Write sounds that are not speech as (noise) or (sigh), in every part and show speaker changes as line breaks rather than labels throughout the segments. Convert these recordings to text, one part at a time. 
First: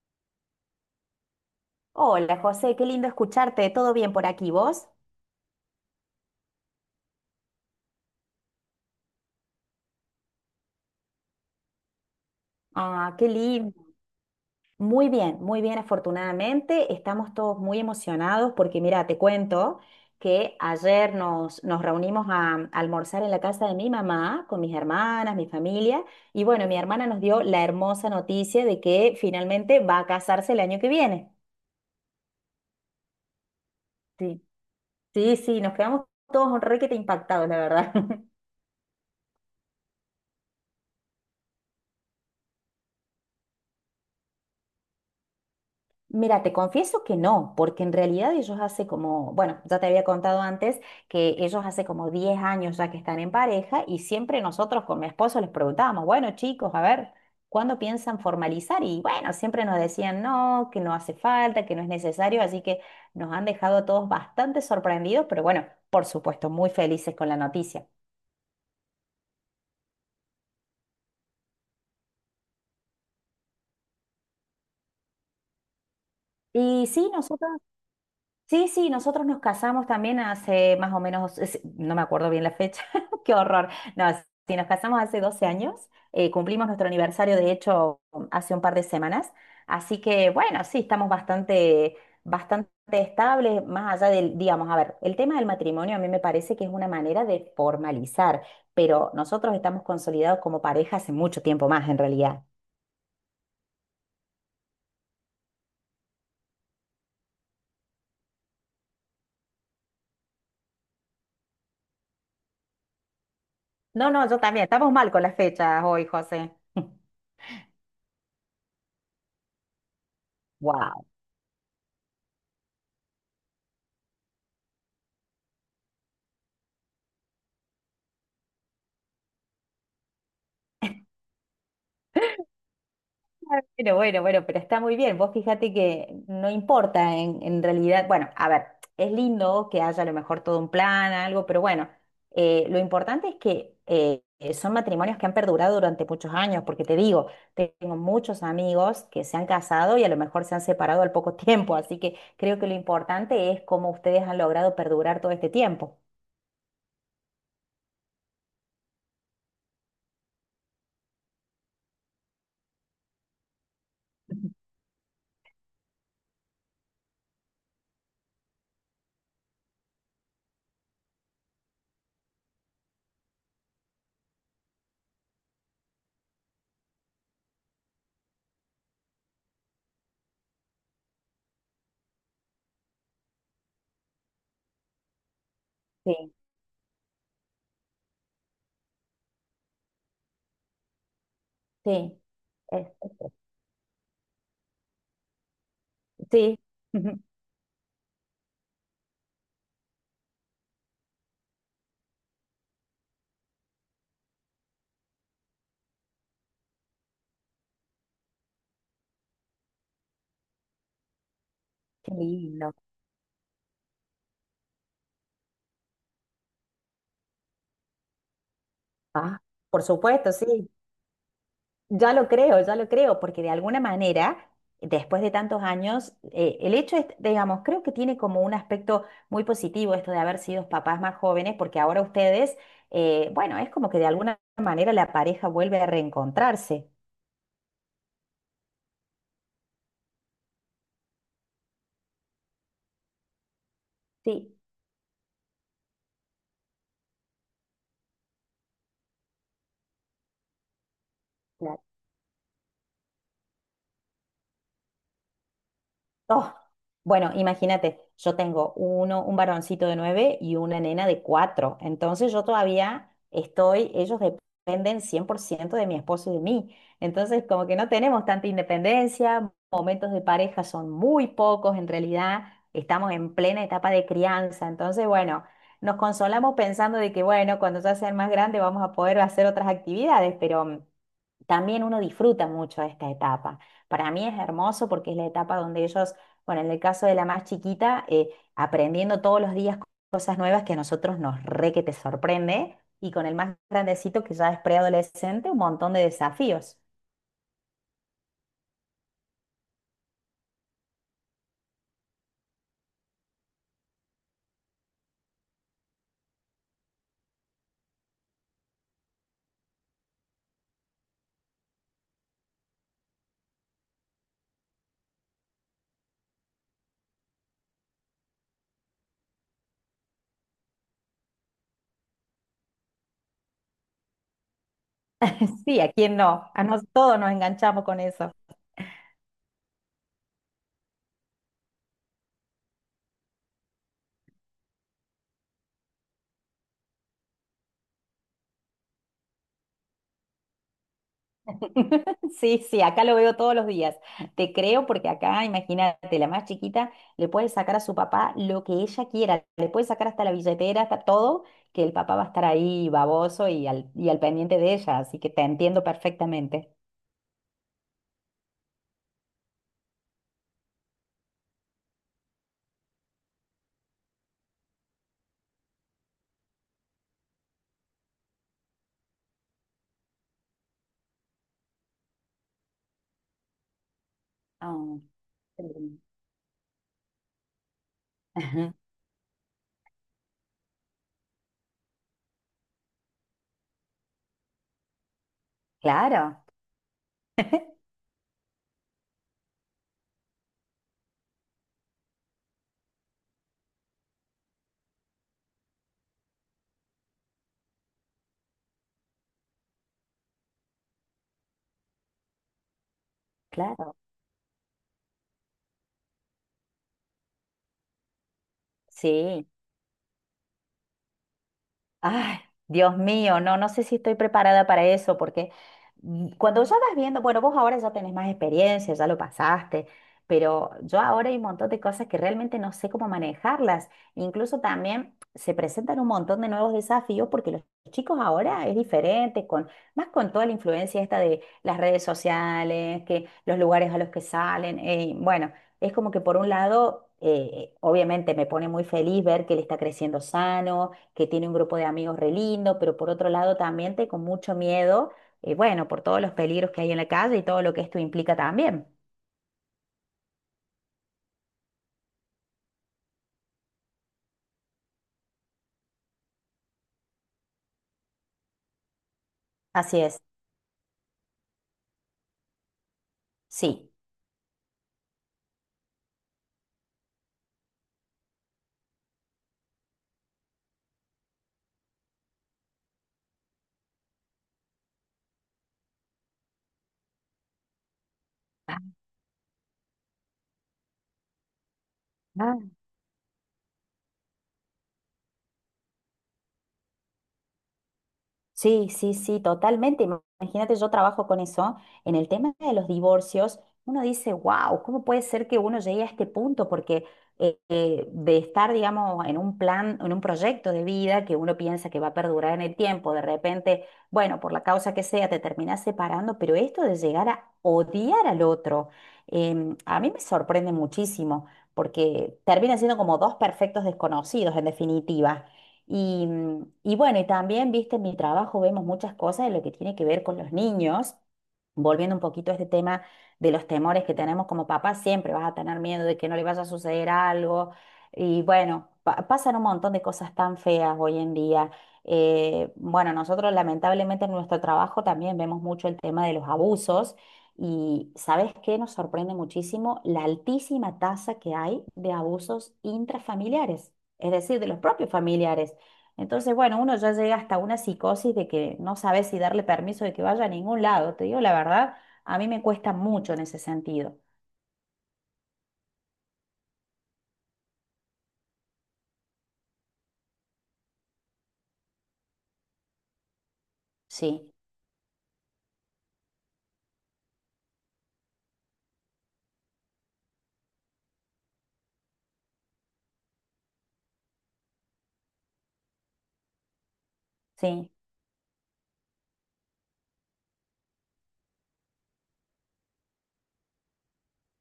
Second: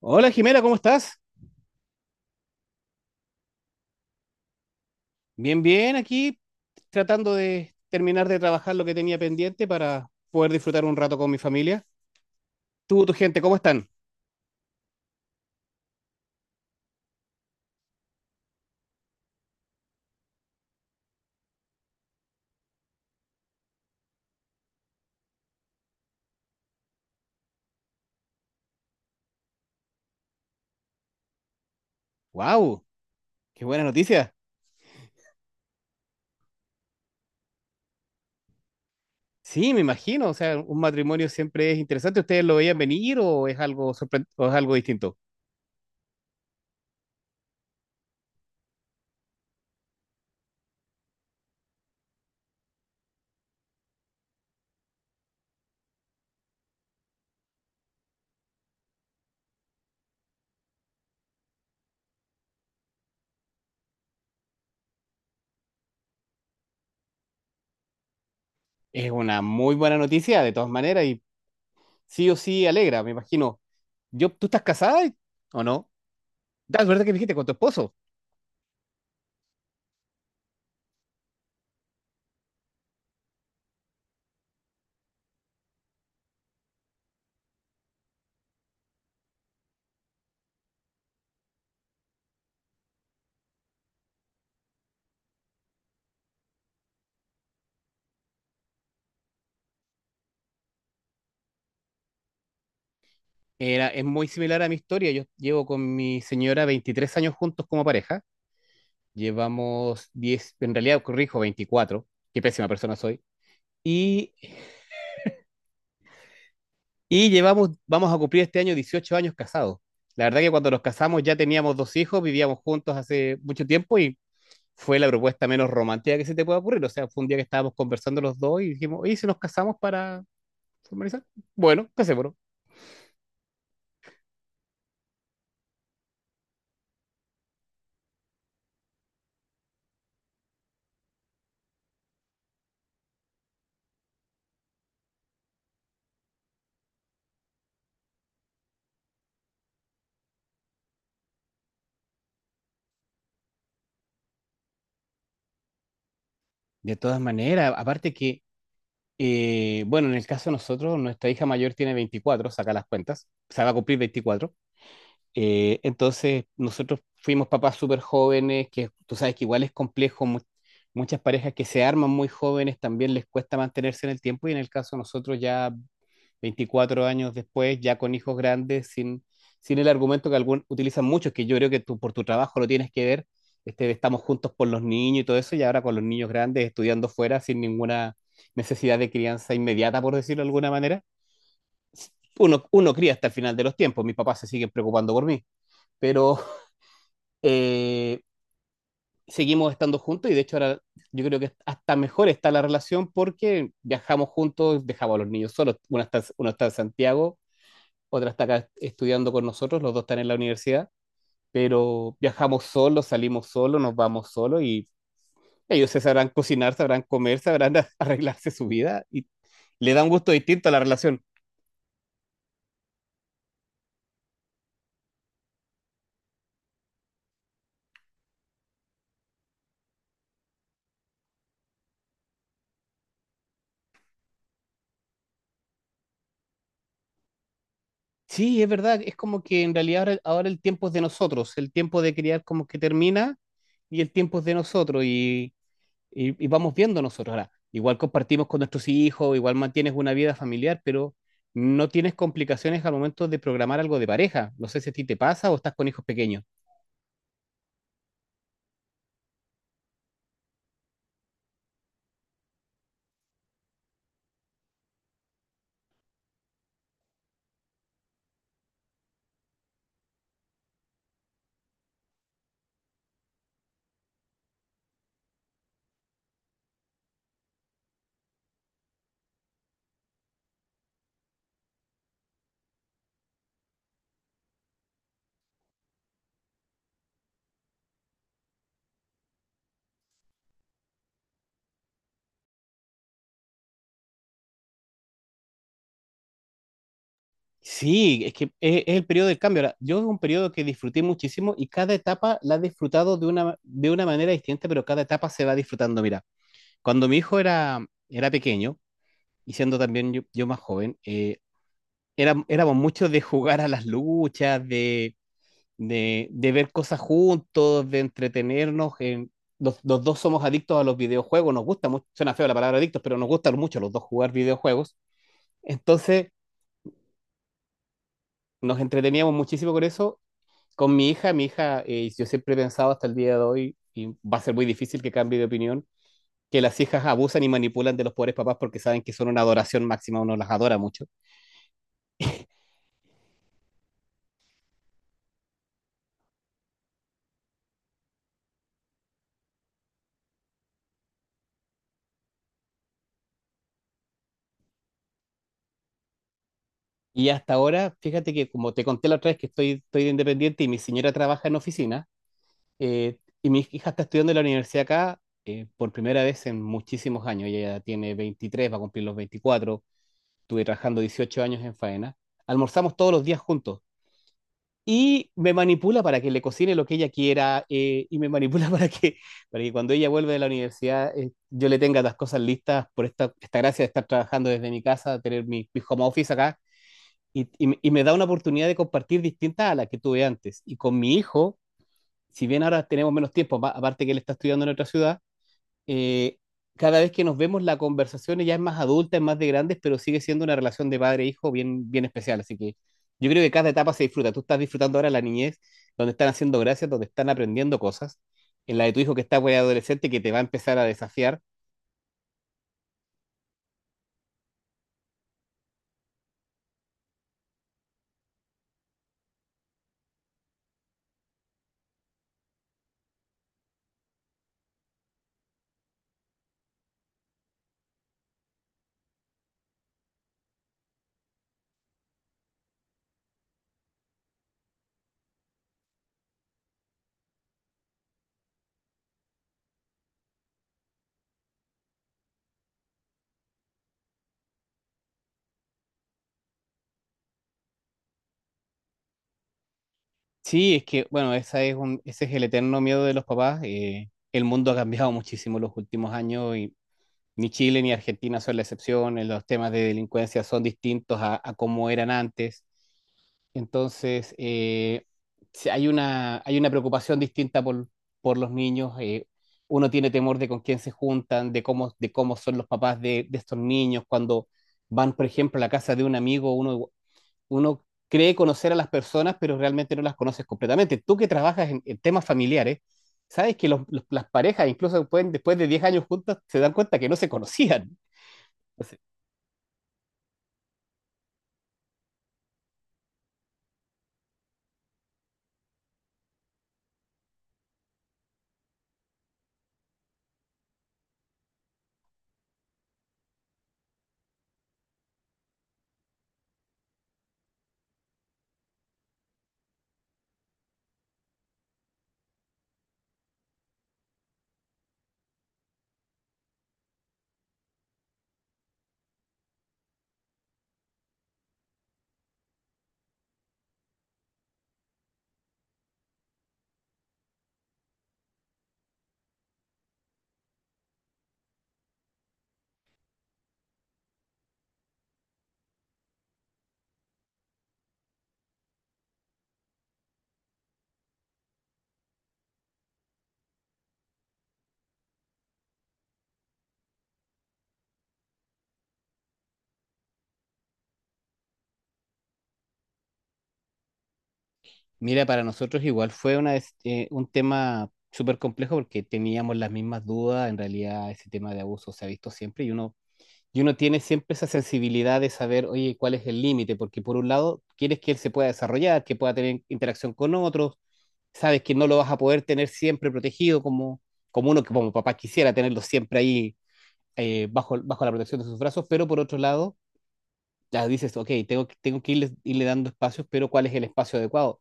Hola Jimena, ¿cómo estás?
Hola José, qué lindo escucharte. ¿Todo bien por aquí vos?
Bien, bien, aquí tratando de terminar de trabajar lo que tenía pendiente para poder disfrutar un rato con mi familia. Tú, tu
Ah, qué
gente, ¿cómo
lindo.
están?
Muy bien, afortunadamente. Estamos todos muy emocionados porque mira, te cuento que ayer nos reunimos a almorzar en la casa de mi mamá con mis hermanas, mi familia. Y bueno, mi hermana nos dio la hermosa noticia de que finalmente va a casarse el año que viene.
¡Wow! ¡Qué buena noticia!
Sí, sí, sí, nos quedamos todos un requete impactados, la verdad. (laughs)
Sí, me imagino, o sea, un matrimonio siempre es interesante. ¿Ustedes lo veían venir o es algo o es algo distinto?
Mira, te confieso que no, porque en realidad ellos hace como, bueno, ya te había contado antes que ellos hace como 10 años ya que están en pareja y siempre nosotros con mi esposo les preguntábamos, bueno, chicos, a ver, ¿cuándo piensan formalizar? Y bueno, siempre nos decían no, que no hace falta, que no es necesario, así que nos han dejado a todos bastante sorprendidos, pero bueno, por supuesto, muy felices con la noticia.
Es una muy buena noticia, de todas maneras, y sí o sí alegra, me imagino. Yo, ¿tú estás casada o no?
Y
Es verdad que
sí,
me dijiste con tu
nosotros.
esposo.
Sí, sí, nosotros nos casamos también hace más o menos, no me acuerdo bien la fecha, (laughs) qué horror. No, sí, nos casamos hace 12 años, cumplimos nuestro aniversario, de hecho, hace un par de semanas. Así que, bueno, sí, estamos bastante, bastante estables, más allá del, digamos, a ver, el tema del matrimonio a mí me parece que es una manera de formalizar, pero nosotros estamos consolidados como pareja hace mucho tiempo más, en realidad.
Es muy similar a mi historia. Yo llevo con mi señora 23 años juntos como pareja. Llevamos diez, en realidad corrijo, 24. Qué pésima persona soy,
No, no,
y,
yo también, estamos mal con las fechas hoy, José. (laughs)
y llevamos, vamos a cumplir este año 18 años casados. La verdad que cuando nos
Wow.
casamos ya teníamos dos hijos, vivíamos juntos hace mucho tiempo y fue la propuesta menos romántica que se te puede ocurrir. O sea, fue un día que estábamos conversando los dos y dijimos, ¿y si nos casamos para formalizar? Bueno, casémonos.
Bueno, bueno, bueno, pero está muy bien. Vos fíjate que no importa en realidad. Bueno, a ver, es lindo que haya a lo mejor todo un plan, algo, pero bueno, lo importante es que son matrimonios que han perdurado durante muchos años, porque te digo, tengo muchos amigos que se han casado y a lo mejor se han separado al poco (laughs) tiempo, así que creo que lo importante es cómo ustedes han logrado perdurar todo este tiempo.
De todas maneras, aparte que, bueno, en el caso de nosotros, nuestra hija mayor tiene 24, saca las cuentas, se va a cumplir 24. Entonces, nosotros fuimos papás súper jóvenes, que tú sabes que igual es complejo, muchas parejas que se arman muy jóvenes también les cuesta mantenerse en el tiempo y en el caso de nosotros ya 24 años después, ya con hijos grandes, sin el argumento que algún, utilizan muchos, que yo creo que tú por tu trabajo lo tienes que ver, este, de estamos juntos por los niños y todo eso, y ahora con los
Sí,
niños grandes estudiando fuera sin ninguna necesidad de crianza inmediata, por decirlo de alguna manera.
sí, es-
Uno cría hasta el
es-
final de los tiempos, mis papás se siguen preocupando por mí, pero,
sí, (laughs)
eh, seguimos estando juntos y de hecho ahora yo creo que hasta mejor está la relación porque viajamos juntos, dejamos a los niños solos. Uno está en Santiago, otra está acá estudiando con nosotros, los dos están en la universidad,
qué
pero viajamos
lindo.
solos, salimos solos, nos vamos solos y ellos se sabrán cocinar, sabrán comer, sabrán (laughs) arreglarse su vida y
Ah, por
le da un gusto
supuesto,
distinto
sí.
a la relación.
Ya lo creo, porque de alguna manera, después de tantos años, el hecho es, digamos, creo que tiene como un aspecto muy positivo esto de haber sido papás más jóvenes, porque ahora ustedes, bueno, es como que de alguna manera la pareja vuelve a reencontrarse.
Sí, es verdad, es como que en realidad ahora el tiempo es de nosotros, el tiempo de criar como que termina y el tiempo es de
Sí.
nosotros y y vamos viendo nosotros. Ahora, igual compartimos con nuestros hijos, igual mantienes una vida familiar, pero no tienes complicaciones al momento de programar algo de pareja. No sé si a ti te pasa o estás con hijos pequeños.
Oh, bueno, imagínate, yo tengo un varoncito de nueve y una nena de cuatro. Entonces yo todavía estoy, ellos dependen 100% de mi esposo y de mí. Entonces como que no tenemos tanta independencia, momentos de pareja son muy pocos en realidad, estamos en plena etapa de crianza. Entonces, bueno, nos consolamos pensando de que, bueno, cuando ya sean más grandes vamos a poder hacer otras actividades, pero también uno disfruta mucho esta etapa. Para mí es hermoso porque es la etapa donde ellos, bueno, en el caso de la más chiquita, aprendiendo todos los días cosas nuevas que a nosotros nos re que te sorprende, y con el más grandecito que ya es preadolescente, un montón de desafíos.
Sí, es que es el periodo del cambio. Ahora, yo es un periodo que disfruté muchísimo y cada etapa la he disfrutado de de una manera distinta, pero cada etapa se va disfrutando. Mira, cuando mi hijo era pequeño, y siendo también yo más joven, éramos muchos de jugar a las luchas, de de ver cosas juntos, de entretenernos. En, los dos somos adictos a los videojuegos, nos gusta mucho, suena feo la palabra adictos, pero nos gusta mucho los dos jugar videojuegos.
(laughs) Sí, ¿a quién
Entonces
no? A nosotros todos nos enganchamos con eso.
nos entreteníamos muchísimo con eso. Con mi hija, yo siempre he pensado hasta el día de hoy, y va a ser muy difícil que cambie de opinión, que las hijas abusan y manipulan de los pobres papás porque saben que son una adoración máxima, uno las adora mucho.
(laughs) Sí, sí, acá lo veo todos los días. Te creo porque acá, imagínate, la más chiquita le puede sacar a su papá lo que ella quiera, le puede sacar hasta la billetera, hasta todo, que el papá va a estar ahí baboso y al pendiente de ella, así que te entiendo perfectamente.
Y hasta ahora, fíjate que como te conté la otra vez que estoy de independiente y mi señora trabaja en oficina. Eh, y mi hija está estudiando en la universidad acá por primera vez en muchísimos años. Ella tiene 23, va a cumplir los 24. Estuve trabajando 18 años en faena. Almorzamos todos los días juntos. Y me
Mm.
manipula para que le cocine lo que ella quiera, y me manipula (laughs)
Ajá.
para que cuando ella vuelve de la universidad, yo le tenga las cosas listas por esta gracia de estar trabajando desde mi casa, tener mi home office
Claro,
acá y, y me da una oportunidad de compartir distinta a la que tuve antes. Y con mi hijo, si bien ahora tenemos menos tiempo, aparte que él está estudiando en otra ciudad, eh, cada vez que nos vemos la conversación ya es más adulta, es más de grandes, pero sigue siendo una relación de padre-hijo bien especial. Así que yo creo que cada etapa
claro,
se disfruta. Tú estás disfrutando ahora la niñez, donde están haciendo gracias, donde están aprendiendo cosas. En la de tu hijo que está
sí.
güey, adolescente, que te va a empezar a desafiar.
Ay, Dios mío, no, no sé si estoy preparada para eso, porque cuando ya vas viendo, bueno, vos ahora ya tenés más experiencia, ya lo pasaste, pero yo ahora hay un montón de cosas que realmente no sé cómo manejarlas. Incluso también se presentan un montón de nuevos desafíos porque los chicos ahora es diferente, más con toda la influencia esta de las redes sociales, que los lugares a los que salen, bueno. Es como que por un lado, obviamente me pone muy feliz ver que él está creciendo sano, que tiene un grupo de amigos re lindo, pero por otro lado también tengo mucho miedo, bueno, por todos los peligros que hay en la calle y todo lo que esto implica también.
Sí, es que, bueno, esa ese es el eterno miedo de los papás. Eh, el mundo ha cambiado muchísimo los últimos años y ni Chile ni Argentina son la excepción. Eh, los temas de
Así es,
delincuencia son distintos a como eran antes.
sí.
Entonces, sí, hay una preocupación distinta por los niños. Eh, uno tiene temor de con quién se juntan, de de cómo son los papás de estos niños. Cuando van, por ejemplo, a la casa de un amigo, uno cree conocer a las personas, pero realmente no las conoces completamente. Tú que trabajas en temas
Ah.
familiares, sabes que las parejas, incluso pueden, después de 10 años juntas, se dan cuenta que no se conocían.
Sí,
Entonces,
sí, sí, totalmente. Imagínate, yo trabajo con eso. En el tema de los divorcios, uno dice, wow, ¿cómo puede ser que uno llegue a este punto? Porque de estar, digamos, en un plan, en un proyecto de vida que uno piensa que va a perdurar en el tiempo, de repente, bueno, por la causa que sea, te terminas separando, pero esto de llegar a odiar al otro, a mí me sorprende muchísimo, porque terminan siendo como dos perfectos desconocidos, en definitiva. Y bueno, y también, viste, en mi trabajo vemos muchas cosas de lo que tiene que ver con los niños. Volviendo un poquito a este tema de los temores que tenemos como papás, siempre vas a tener miedo de que no le vaya a suceder algo. Y bueno, pasan un montón de cosas tan feas hoy en día. Bueno, nosotros lamentablemente en nuestro trabajo también vemos mucho el tema de los abusos. Y ¿sabes qué? Nos sorprende muchísimo la altísima tasa que hay de abusos intrafamiliares, es decir, de los propios familiares. Entonces, bueno, uno ya llega hasta una psicosis de que no sabe si darle permiso de que vaya a ningún lado. Te digo la verdad, a mí me cuesta mucho en ese sentido.
mira, para nosotros igual fue una, un tema súper complejo porque teníamos las mismas dudas. En realidad, ese tema de abuso se ha visto siempre y y uno tiene siempre esa
Sí,
sensibilidad de saber, oye, cuál es el límite, porque por un lado, quieres que él se pueda desarrollar, que pueda tener interacción con otros, sabes que no lo vas a poder tener siempre protegido como uno que como papá quisiera tenerlo siempre ahí,
sí,
bajo la protección de sus brazos, pero por otro lado, ya dices, ok, tengo que irle dando espacios, pero ¿cuál es el espacio adecuado?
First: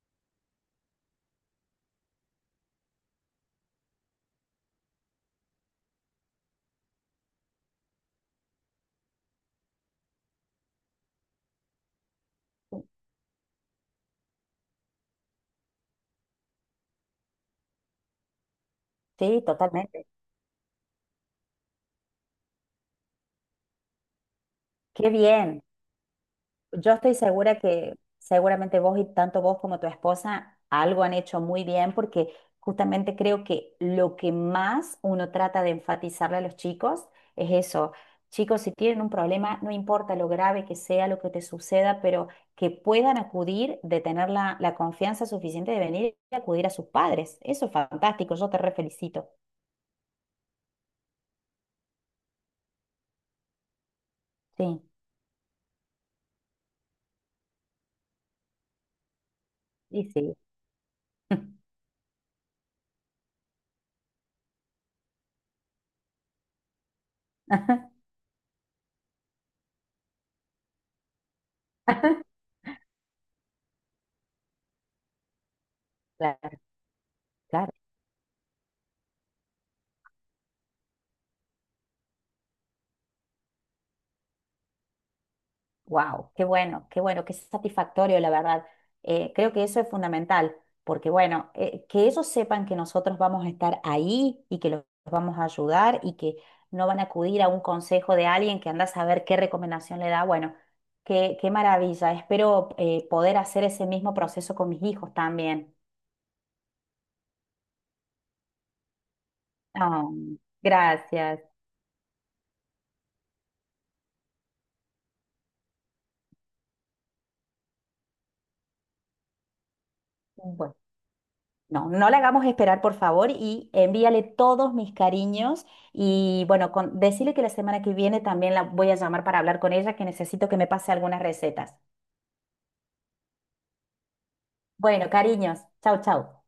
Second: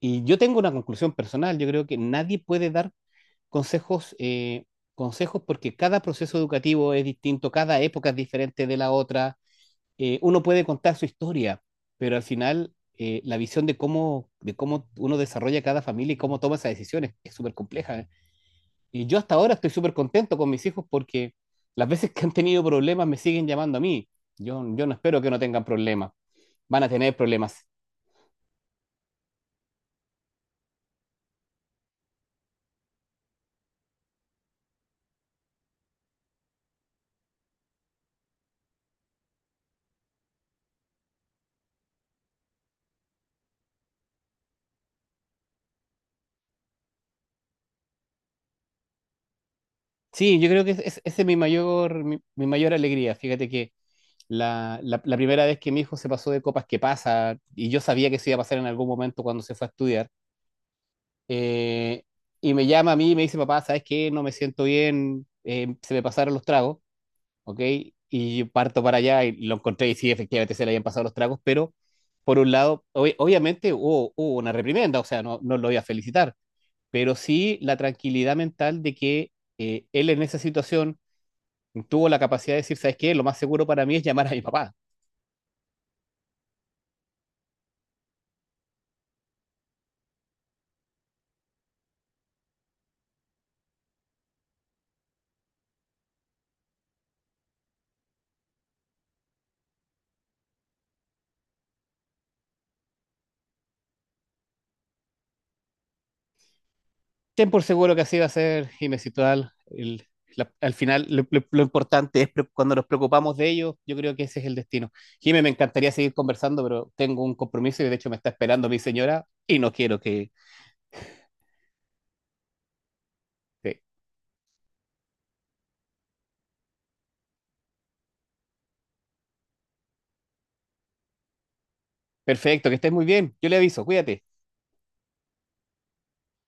Y yo tengo una conclusión personal, yo creo que nadie puede dar consejos, eh, consejos porque cada proceso educativo es distinto, cada época es diferente de la otra. Eh, uno puede contar su historia, pero al final, la visión de de cómo uno desarrolla cada familia y cómo toma esas decisiones es súper compleja. Y yo hasta
sí,
ahora estoy súper
totalmente.
contento con mis hijos porque las veces que han tenido problemas me siguen llamando a mí. Yo no
Qué
espero que no
bien.
tengan problemas, van a
Yo estoy
tener
segura
problemas.
que seguramente vos y tanto vos como tu esposa algo han hecho muy bien porque justamente creo que lo que más uno trata de enfatizarle a los chicos es eso. Chicos, si tienen un problema, no importa lo grave que sea, lo que te suceda, pero que puedan acudir, de tener la confianza suficiente de venir y acudir a sus padres. Eso es fantástico, yo te re felicito.
Sí, yo creo que esa es mi mayor, mi mayor alegría. Fíjate que
Sí,
la primera vez que mi hijo se pasó de copas que pasa, y yo sabía que eso iba a pasar en algún momento cuando se fue a estudiar,
y sí.
eh, y me llama a mí y me dice, papá, ¿sabes qué? No me siento bien, se me pasaron los tragos, ¿ok?
(laughs)
Y yo parto para allá y lo encontré y sí, efectivamente se le habían pasado los tragos, pero por un lado, obviamente hubo una reprimenda, o sea, no, no lo voy a felicitar,
Claro,
pero sí
claro.
la tranquilidad mental de que él en esa situación tuvo la capacidad de decir, ¿sabes qué? Lo más seguro para mí es llamar a mi papá.
Wow, qué bueno, qué bueno, qué satisfactorio, la verdad. Creo que eso es fundamental, porque bueno, que ellos sepan que nosotros vamos a estar ahí y que los vamos a ayudar y que no van a acudir a un consejo de alguien que anda a saber qué recomendación le da. Bueno, qué maravilla. Espero poder hacer ese mismo proceso con mis hijos también.
Ten por seguro que así va a ser y me citó
Ah,
al final
gracias.
lo importante es cuando nos preocupamos de ellos, yo creo que ese es el destino. Jimé, me encantaría seguir conversando, pero tengo un compromiso y de hecho me está esperando mi señora y no quiero que...
Bueno. No, no la hagamos esperar, por favor, y
que-
envíale todos mis cariños. Y bueno, decirle que la semana que viene también la voy a llamar para hablar con ella, que necesito que me pase algunas recetas.
Perfecto, que estés muy bien. Yo le aviso, cuídate.
Bueno, cariños, chau, chau.